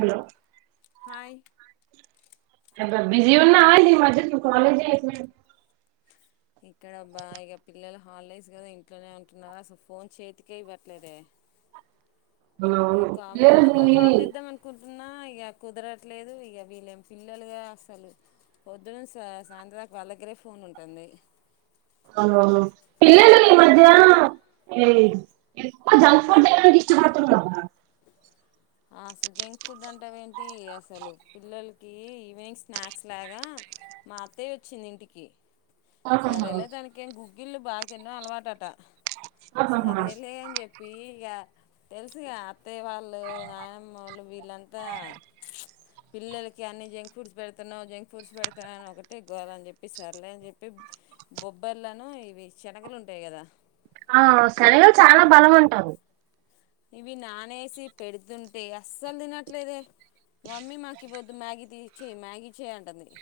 Hello hi busy ఉన్నావా ఏందీ ఈ మధ్య కాలేజీ ఇక్కడ అబ్బ ఇగ పిల్లలు హాలిడేస్ కదా ఇంట్లోనే ఉంటున్నారా అసలు ఫోన్ చేతికే ఇవ్వట్లేదే ఆ పలేరు అంటున్నా ఇక కుదరట్లేదు ఇగ వీళ్ళేం పిల్లలుగా అసలు పొద్దునుంచి సాయంత్రతకు వళ్ళగరే ఫోన్ ఉంటుంది అవువు పిల్లలు ఈ మధ్య ఎక్కువ జంక్ ఫుడ్ అయడానికి ఇష్టపడుతున్నా అసలు జంక్ ఫుడ్ అంటవి ఏంటి అసలు పిల్లలకి ఈవినింగ్ స్నాక్స్ లాగా మా అత్తయ్య వచ్చింది ఇంటికి ఆహాహా సరేలే తనకే గుగ్గిల్లు బాగ తినడం అలవాటట ఆహాహా సరేలే అని చెప్పి ఇగ తెలుసుగా అత్తయ్య వాళ్ళు నాయనమ్మోళ్ళు వీళ్ళంతా పిల్లలకి అన్ని జంక్ ఫ్రూడ్స్ పెడుతున్నావు జంక్ ఫుడ్స్ పెడుతున్నా అని ఒకటే గోల చెప్పి సర్లే అని చెప్పి బొబ్బర్లును ఇవి శనగలు ఉంటాయి కదా ఆ శనగలు చాలా బలం అంటారు ఇవి నానేసి పెడుతుంటే అస్సలు తినట్లేదే మమ్మీ మాకు ఇ పోద్దు మ్యాగీ తీసిచ్చేయ్ మ్యాగీ చేయ్ అంటుంది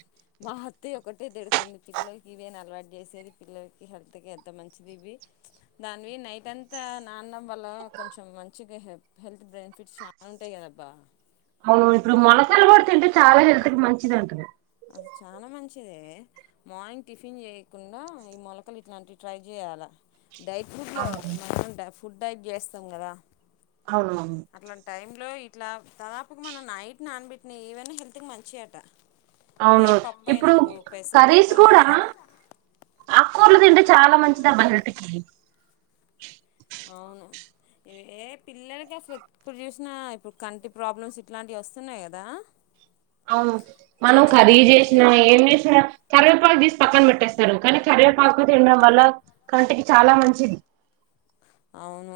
మా అత్తయ్య ఒకటే తిడుతుంది పిల్లలకి ఇవే న అలవాటు చేసేది పిల్లలకి హెల్త్కి ఎంత మంచిది ఇవి దానివి నైట్ అంతా నాన్నడం వల్ల కొంచెం మంచిగా హె హెల్త్ బెనిఫిట్స్ చాలా ఉంటాయి కదబ్బా ఇప్పుడు మొలకలు కూడా తింటే చాలా హెల్త్కి మంచిది అంట చాలా మంచిది మార్నింగ్ టిఫిన్ చేయకుండా ఈ మొలకలు ఇట్లాంటివి ట్రై చేయాల డైట్ ఫుడ్ లో అవును ఫుడ్ టైప్ చేస్తాం కదా అవునవును అట్లాంటి టై లో ఇట్ల దాదాపుగ మనం నైట్ నానబెట్ నే ఈవైనా హెల్త్ కి మంచి అట ఏ అవునవును పప్పు అయినా ఇప్పుడు పెసరపప్పు కర్రీస్ అనే కూడా కానీ ఆకూరలు తింటే చాలా మంచిది అబ్బ హెల్త్ కీ అవును ఇవ ఏ పిల్లలకి అసలు ఎప్పుడు చూసినా ఇప్పుడు కంటి ప్రాబ్లమ్స్ ఇట్లాంటివి వస్తున్నాయి కదా అవును మనం చిన్న చిన్న కర్రీ పిల్లలకి చేసిన ఏం చేసిన కరివేపాకు తీస్త పక్కన పెట్టేస్తారు కానీ కరివేపాకు తినడం వల్ల కంటికి చాలా మంచిది అవును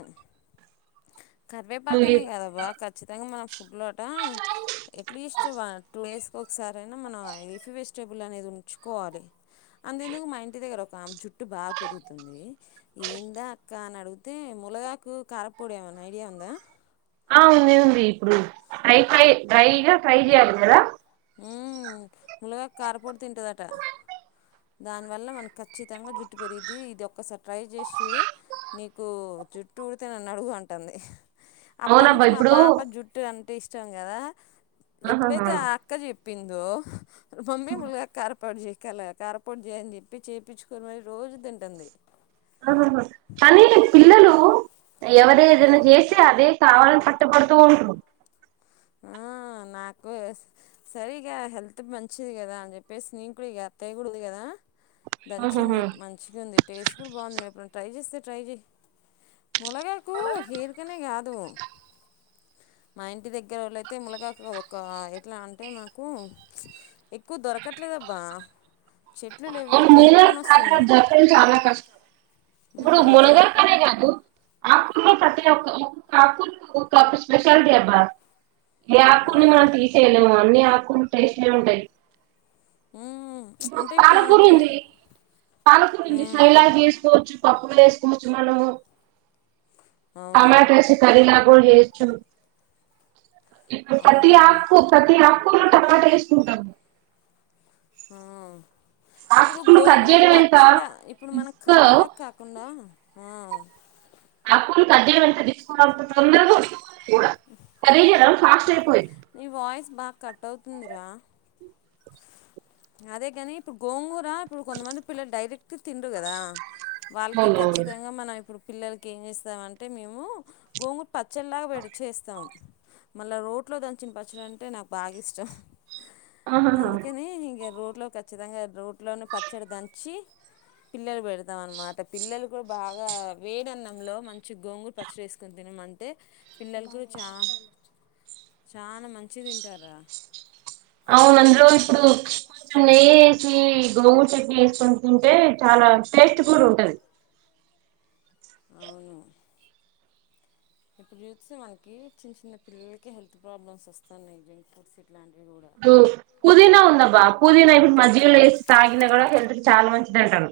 కరివేపాకనే కాదబ్బా ఖచ్చితంగా మనం ఫుడ్ లో అట ఎట్లీస్ట్ వ టూ డేస్కి ఒకసారి అయినా మనం లీఫీ వెజిటేబుల్ అనేది ఉంచుకోవాలి అంతెందుకు మా ఇంటి దగ్గర ఆమె జుట్టు బాగా పెరుగుతుంది ఏందా అక్క అని అడుగు అయితే ముళగాకు కారపొడీ ఏమైనా ఐడియా ఉందా ఆ ఉంది ఉంది ఇప్పుడు ట్రై ట్రై డ్రైగా ఫ్రై చేయాలి కదా మ్మ్ ములగాకు కారపొడి తింటుందట దానివల్ల మనకు ఖచ్చితంగా జుట్టు పెరుగుద్ది ఇది ఒక్కసారి ట్రై చేసి చూడు నీకు జుట్టు ఉడితే నన్ను అడుగు అంటాంది అప్పటి అవునబ్బా నుంచి మా ఇప్పుడు పాప జుట్టు అంటే ఇష్ట చ్చాం గదా ఆహాహా ఎప్పుడైతే ఆ పిందో మమ్మీ ములకారప్పొడి చేస్ ఇలా కారప్పొడి చేయమని చెప్పి చేపించుకొని మరి రోజు తింటుంది ఆహహ కానీ పిల్లలు ఎవరేదైనా చేస్తే అదే కావాలని పట్టు పడుతూ ఉంటరు ఆ నాకు సరి గా హెల్త్ కి మంచిది కదా అని చెప్పేసి నేను కూడా ఇక అత్తయకూడదు కదా దంచింది ఆహాహా మంచిగా ఉంది టేస్ట్ కూడా బాగుంది నీవెప్పుడైనా ట్రై చేస్తే ట్రై జెయ్ మలగా కు హెయిర్ కనే గాదు మా ఇంటి దగ్గ దగ్గర వాళ్ళ అయితే ములగాకు ఒక ఎట్లా అంటే మాకు ఎక్కువ దొరకట్లేదబ్బా చెట్లు అ లేవు కొనుక్కొని ములగాకు వస్తున్నాం బ్రతకడం చాల కష్టం ఇప్పుడు మ్మ్, కొను మునగాకనే కాదు ఆకు కూరల్లో ప్రతి ఒక్క ఆకులు ఒకప్పుడు స్పెషల్ డే బ్బా ఏ ఆకుని అవును మనం తీసేయలేం అన్నిీ ఆకులు టేస్ట్ నే ఉంటాయి హ్మ్ ఇప్పుడు అంటే ఇప్పుడు పాలకూర మనకి ఉంది పాలకూర ఉంది సైలాగ చేసుకోవచ్చు పప్పులు వేసుకోవచ్చు మనము అవును టమాట యేసి కర్రీ ల ఓల్డు చెయ్యొచ్చు ఇప్పుడు ఫతి అవునబ్బా ఆకు పతి ఆకు కూర లో టమాట వేసుకుంటాం హ ఇప్పుడు కట్ గోంగూర చేయడం ఎంత పచ్చడి ఇప్పుడు మనం రిస్క్ కర్రీలా కాకుండా ఆ ఆకులు కట్ చేయడం అంత [unintelligible] తొంద కూడా కర్రీ చేయడం ఫాస్ట్ అయిపోయింది ంద్ర అదే కాని ఇప్పుడు గోంగూరు ఇప్పుడు కొంతమంది పిల్లలు డైరెక్ట్ తినరు కదా వాళ్ళకి అవునవును ఖచ్చితంగా మనం ఇప్పుడు పిల్లలకి ఏం చేస్తామంటే మేము గోంగుట్ పచ్చళ్లాగా విడి చేేస్తాం మళ్ళా రోట్లో దంచిన పచ్చడి అంటే నాకు బాగా ఇష్టం. ఆహాహా అందుకని ఇ. ఇగ రోట్లో ఖచ్చితంగా రోట్లోనే పచ్చడి దంచి పిల్లలు పెడతాం అనమాట పిల్లలు కూడా బాగా వేడి అన్నంలో మంచి గోంగూర పచ్చడి వేసుకుని తినుమంటే పిల్లల కు చా చానా మంచి తింటారా. అవును అందులో ఇప్పుడు కొంచెం నెయ్యి ఏసి గోంగూర చట్నీ ఎసుకుని తింటే చాలా టేస్ట్ కూడా ఉంటది. అవును ఇప్పుడు చూస్తే మనకి చిన్న చిన్న పిల్లలకి హెల్త్ ప్రాబ్లమ్స్ వస్తున్నాయి జంక్ ఫుడ్స్. ఇట్లాంటివి కూడా పుదీనా ఉందబ్బా పుదీనా ఇప్పుడు మజ్జిగ లో ఏసి తాగిన కూడా హెల్త్ కి చాలా మంచి. దంటారు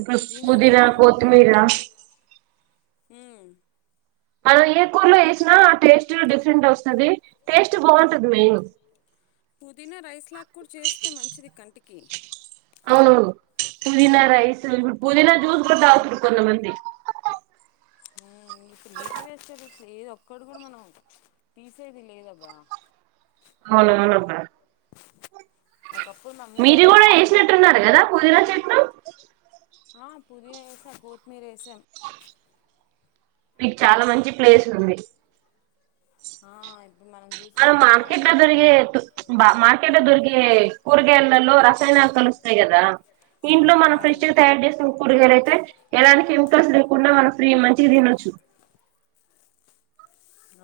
ఇకడ పుదీనానే పుదీనా కాదు కోతిమీర్ రా హ్మ్ అల్లా ఏ కూరలో ఎసినా టేస్ట్ డిఫరెంట్ వస్తది. టేస్ట్ బాంటది మే పుదీనా రైస్ లా కూడా చేస్తే మంచిది కంటికి. కే అవును పుదీనా రైసు, ఇ పుదీనా, జ్యూస్ కూడా తాగుతారు కొంతమంది. ఏదో ఒక్కడు కూడా మనం తీసేది లేదబ్బా. అవునవును అబ్బా. [inaudible] మ్ మీరు కూడా ఏసినట్టు ఉన్నారు కదా పుదీనా చెట్టు. [inaudible] ఆ పుదీనా వేసాం కోతిమీర్ వేసాం. మీకు చాలా మంచి ప్లేస్ ఉంది. ఆ ఇప్పుడు మనం అక్కడ చూసుకుంటే మార్కెట్ లో దొరికేటట్టు బ మార్కెట్ దొరికి. ఎ కూరగాయల్లో ర. కలుస్తాయి కదా ఇంట్లో మనం అవును ఫ్రెష్ గా తయారు చేసిన కూరగాయలు అయితే ఎలానికిం స్ లేకుండా మనం ఫ్రీ మంచిగా తినొచ్చు.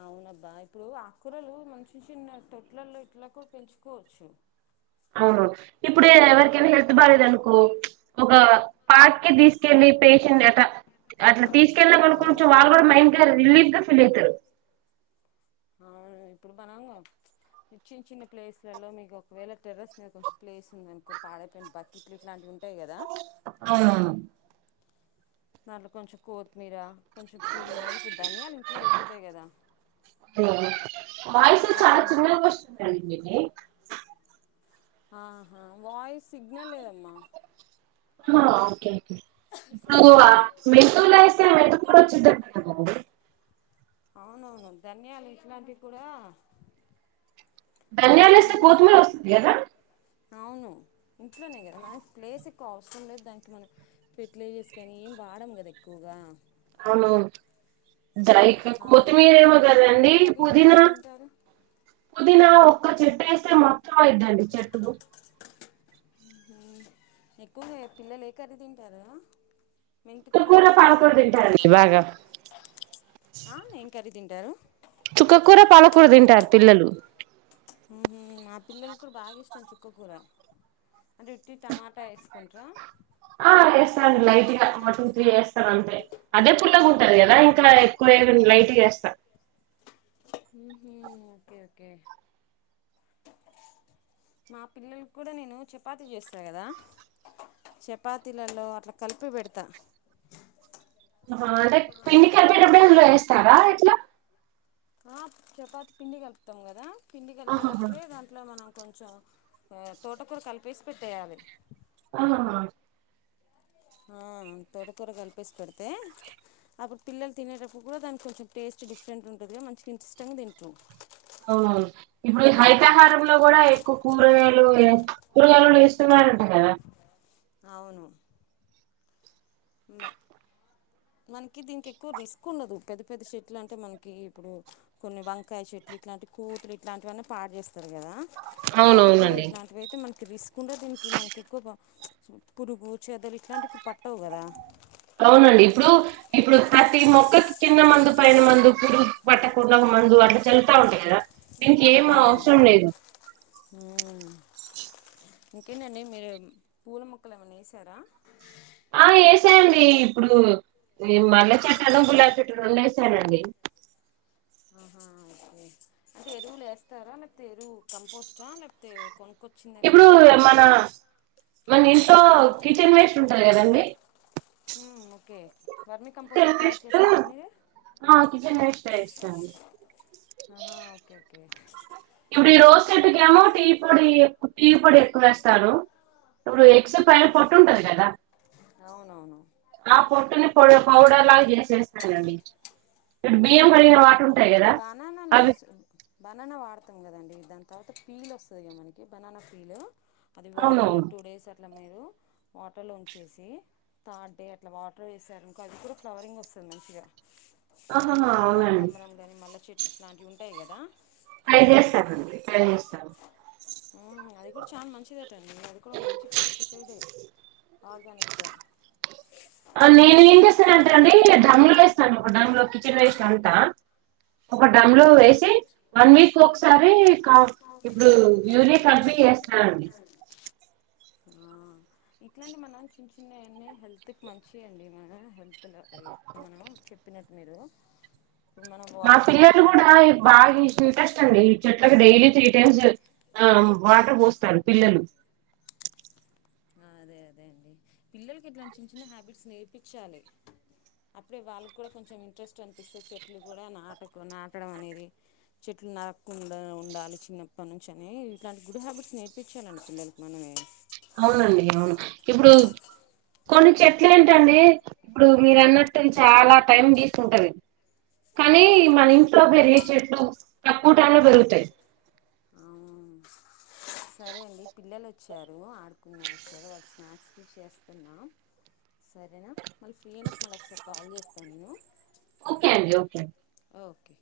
అవునబ్బా ఇప్పుడు ఆకూరలు మంచి చిన్న తొట్లల్లో ఇట్లా కూడా పెంచుకోవచ్చు. అవును ఇప్పుడ ఎవరికైనా హెల్త్ బాగాలేదు అనుకో ఒక పార్క్కు తీసుకెళ్ళి పేషెంట్ అ అట్లా తీసుకెళ్ళినామనకో కొంచెం వాళ్ళు కూడా మైండ్ రిలీఫ్గా ఫీల్ అవుతారు. అవును ఇప్పుడు మనం చిన్న చిన్న ప్లేస్ లలో మీకు ఒకవేళ టెర్రస్ మీద కొంచెం ప్లేస్ ఉంది అనుకో పాడైపోయిన బకెట్లు ఇట్లాంటివి ఉంటాయి కదా అ దాంట్లో కొంచెం కొత్తిమీర. కొంచెం పుదీనా ఇప్పుడు ధన్యాలు ఇంట్లో దొరుకుతాయి కదా వాయిస్ చాలా అట్లా. చిన్నగా వస్తుందండి మీది ఆహా వాయిస్ సిగ్నల్ లేదమ్మా. అ ఓకే ఇప్పుడు మెంతులు వేసే మెటుకులో కూడా వచ్చింది బాబు. అవునవును ధన్యాలు ఇట్లాంటికి కూడా. ధనియాలు ఇస్తే అట్లాంటివి కోతిమీర వస్తది కదా అవును ఇంట్లోనే కదా మనకి ప్లేస్ ఎక్కువ అవసరం లేదు దానికి మనం ఫెర్టిలేైజర్స్ కానీ ఏం వాడం కదా ఎక్కువగా అవునవును దైక ఆ, కొత్తిమీరేమో మీరు ఎక్కువ కదండి ఏం కర్రీలు పుదీనా ఇష్టం తింటారు పుదీనా ఒక్క చెట్టు వేస్తే మొత్తం ఆ ఇద్దామండి చెట్టుకు ఎక్కువ పిల్లలు ఏ కర్రీ తింటారా మెంతుకూర చుక్కకూర అట్ల పాలకూర తింటారా తింటారండి బాగా ఆ ఏం కర్రీ తింటారు చుక్కకూర పాలకూర తింటారు పిల్లలు మా పిల్లలు కూడా బాగా ఇష్టం చుక్కకూర అంటే ఇట్టి టమాటా వేసుకుంటార ఆ వేస్తాండి లైట్ గా ఒక టు త్రీ వేస్తాను అంతే అదే పుల్లగా ఉంటది కదా ఇంకా ఎక్కువ లైట్ గా వేస్తా ఓకే ఓకే మా పిల్లలకి కూడా నేను చపాతీ చేస్తా కదా చపాతీలలో అట్లా కలిపి పెడతా ఆహా అంటే పిండి కలిపేటప్పుడే ఇందులో వేస్తారా ఎట్లా ఆ చపాతి పిండి కలుపుతాం కదా పిండి ఆహాహా కలిపేటప్పుడే దాంట్లో మనం కొంచెం తోటకూర కలిపేసి పెట్టేయాలి ఆ హ హ ఆ తోటకూర కలిపేసి పెడితే అప్పుడు పిల్లలు తినేటప్పుడు కూడా దానికి కొంచెం టేస్ట్ డిఫరెంట్ ఉంటుందిగా మంచిగా ఇష్టంగా తింట్రు అవును అవును ఇప్పుడు హైతహారంలో కూడా ఎక్కువ కూరగాయలు కూరగాయలులు వేస్తున్నారంట కదా అవును మ మనకి దీనికి ఎక్కువ రిస్క్ ఉండదు పెద్ద పెద్ద చెట్లు అంటే మనకి ఇప్పుడు కొన్ని వంకాయ చెట్లు ఇట్లాంటి కోతులు ఇట్లాంటివన్నీ పాడు చేస్తయి కదా తోట కూర అవునవునండి ఇట్లాంటివి అయితే మ రిస్క్ ఉండద్ దీనికి మనకి ఎక్కువ పురుగు చెదలు ఇట్లాంటివి పట్టవు కదా అవునండి ఇప్పుడు ఇప్పుడు ప్రతి మొక్కకి కింద మందు పైన మందు పురుగు పట్టకుండా మందు అట్లా చల్లుతా ఉంటయి కదా ఇంక ఏం అవును అవసరం లేదు ఇంకేంటండి మీరు పూల మొక్కలు ఏమన్నా వేశారా ఆ ఏశాండీ ఇప్పుడు ఈ మల్లె చెట్టును గులాబి చెట్టును రెండు వేశానండి ఆహా అంటే ఎరువులు వేస్తారా లేతే ఎరువు కంపోస్టా లేకతే కొను వచ్చింది ఇప్పుడు ఎస్తారా మన మన ఇంట్లో కిచెన్ వేస్ట్ ఉంటది కదండి ఉమ్ ఓకే వర్మి కంపోస్ట్ కిచెన్ తయారు వేస్ట్ చేస్తారా మీరే ఆ కిచెన్ వేస్ట్ వేస్తాను హా ఓకే ఓకే ఇప్పుడు ఈ రోజ్ చెట్టు ఏమో టీ పొడి టీ పొడి ఎక్కువ వేస్తారూ ఇప్పుడు ఎగ్స్ పైన పొట్టు ఉంటది కదా అవునవును ఆ పొట్టుని పోడ్ పౌడర్ లాగా చేసేస్తానండి ఇప్పుడు బియ్యం కడిగిన వాటర్ ఉంటాయి కదా బనానా అవి లీవ్స్ బనానా వాడతాం కదండి దన్ తర్వాత పీల్ వస్తది కదా మనకి బనానా పీల్ అది వాటర్ లో అవునవును టూ డేస్ అట్లా మీరు వాటర్లో ఉంచేసి థర్డ్ డే అట్లా వాటర్ వేసారనుకో అది కూడా ఫ్లవరింగ్ వస్తుంది మంచిగా ఇప్పుడు ఆహాహా అవునండి కనకాంబరం గాని మల్లె చె ఎట్లాంటివి ఉంటాయి కదా ఫై చేస్తామండి ఫై చేస్తాను ఉమ్ అది కూడ్ చాల్ మంచిదేటండి అది కూడా ఒక మంచి పెస్టిసైడ్ఏ ఆర్గనిక్ నేను ఏం చేస్తాను అంటే అండి డమ్ములోస్తాను ఒక డమ్ లో కిచెన్ వేస్ట్ అంత ఒక డమ్ లో ఉహు వేసి వన్ వీక్ ఒక్సారి కా ఇప్పుడు యూరియా కల్పి వేస్తానండి ఆ ఇట్లాంటి మనం చిన్న చిన్నవివన్ని హెల్త్ కి మంచి అండి మన హెల్త్ [unintelligible] మనం చెప్పినట్ మీరు మానవ్ వా మా పిల్లలు మనం కూడా ఇ బాగ్ ఇష్ ఇంట్రెస్ట్ అండి చెట్లలకు డైలీ త్రీ టైమ్స్ ఆమ్ వాటర్ పోస్తారు పిల్లలు ఆ అదే అదే అండి పిల్లలకి ఇట్లాంటి చిన్న చిన్న హ్యాబిట్స్ నేర్పిచ్చాలి అప్పుడే వాళ్ళకి కూడా కొంచెం ఇంట్రెస్ట్ అనిపిస్తే చెట్లు కూడా నాటకు నాటడం అనేది చెట్లు నరక్కుండా ఉండాలి చిన్నప్పటి నుంచి అన్నే ఇలాంటి గుడ్ హ్యాబిట్స్ నేర్పించాలండి పిల్లలకి మనమే అవునండి అవును ఇప్పుడు కొన్ని చెట్లు అంటండి ఇప్పుడు మీరు అన్నట్టు చాలా టైం తీసుకుంటది కానీ మన ఇంట్లో పెరిగే చెట్లు తక్కువ టైమ్ లో పెరుగుతాయి. సరే అండి పిల్లలు వచ్చారు ఆడుకున్న వచ్చారు వాళ్ళు స్నాక్స్ చేస్తున్నాను సరేనా మళ్ళీ ఫ్రీ అయినప్పుడు మళ్ళీ ఒకసారి కాల్ చేస్తాను నేను. ఓకే అండి ఓకే అండి. ఓకే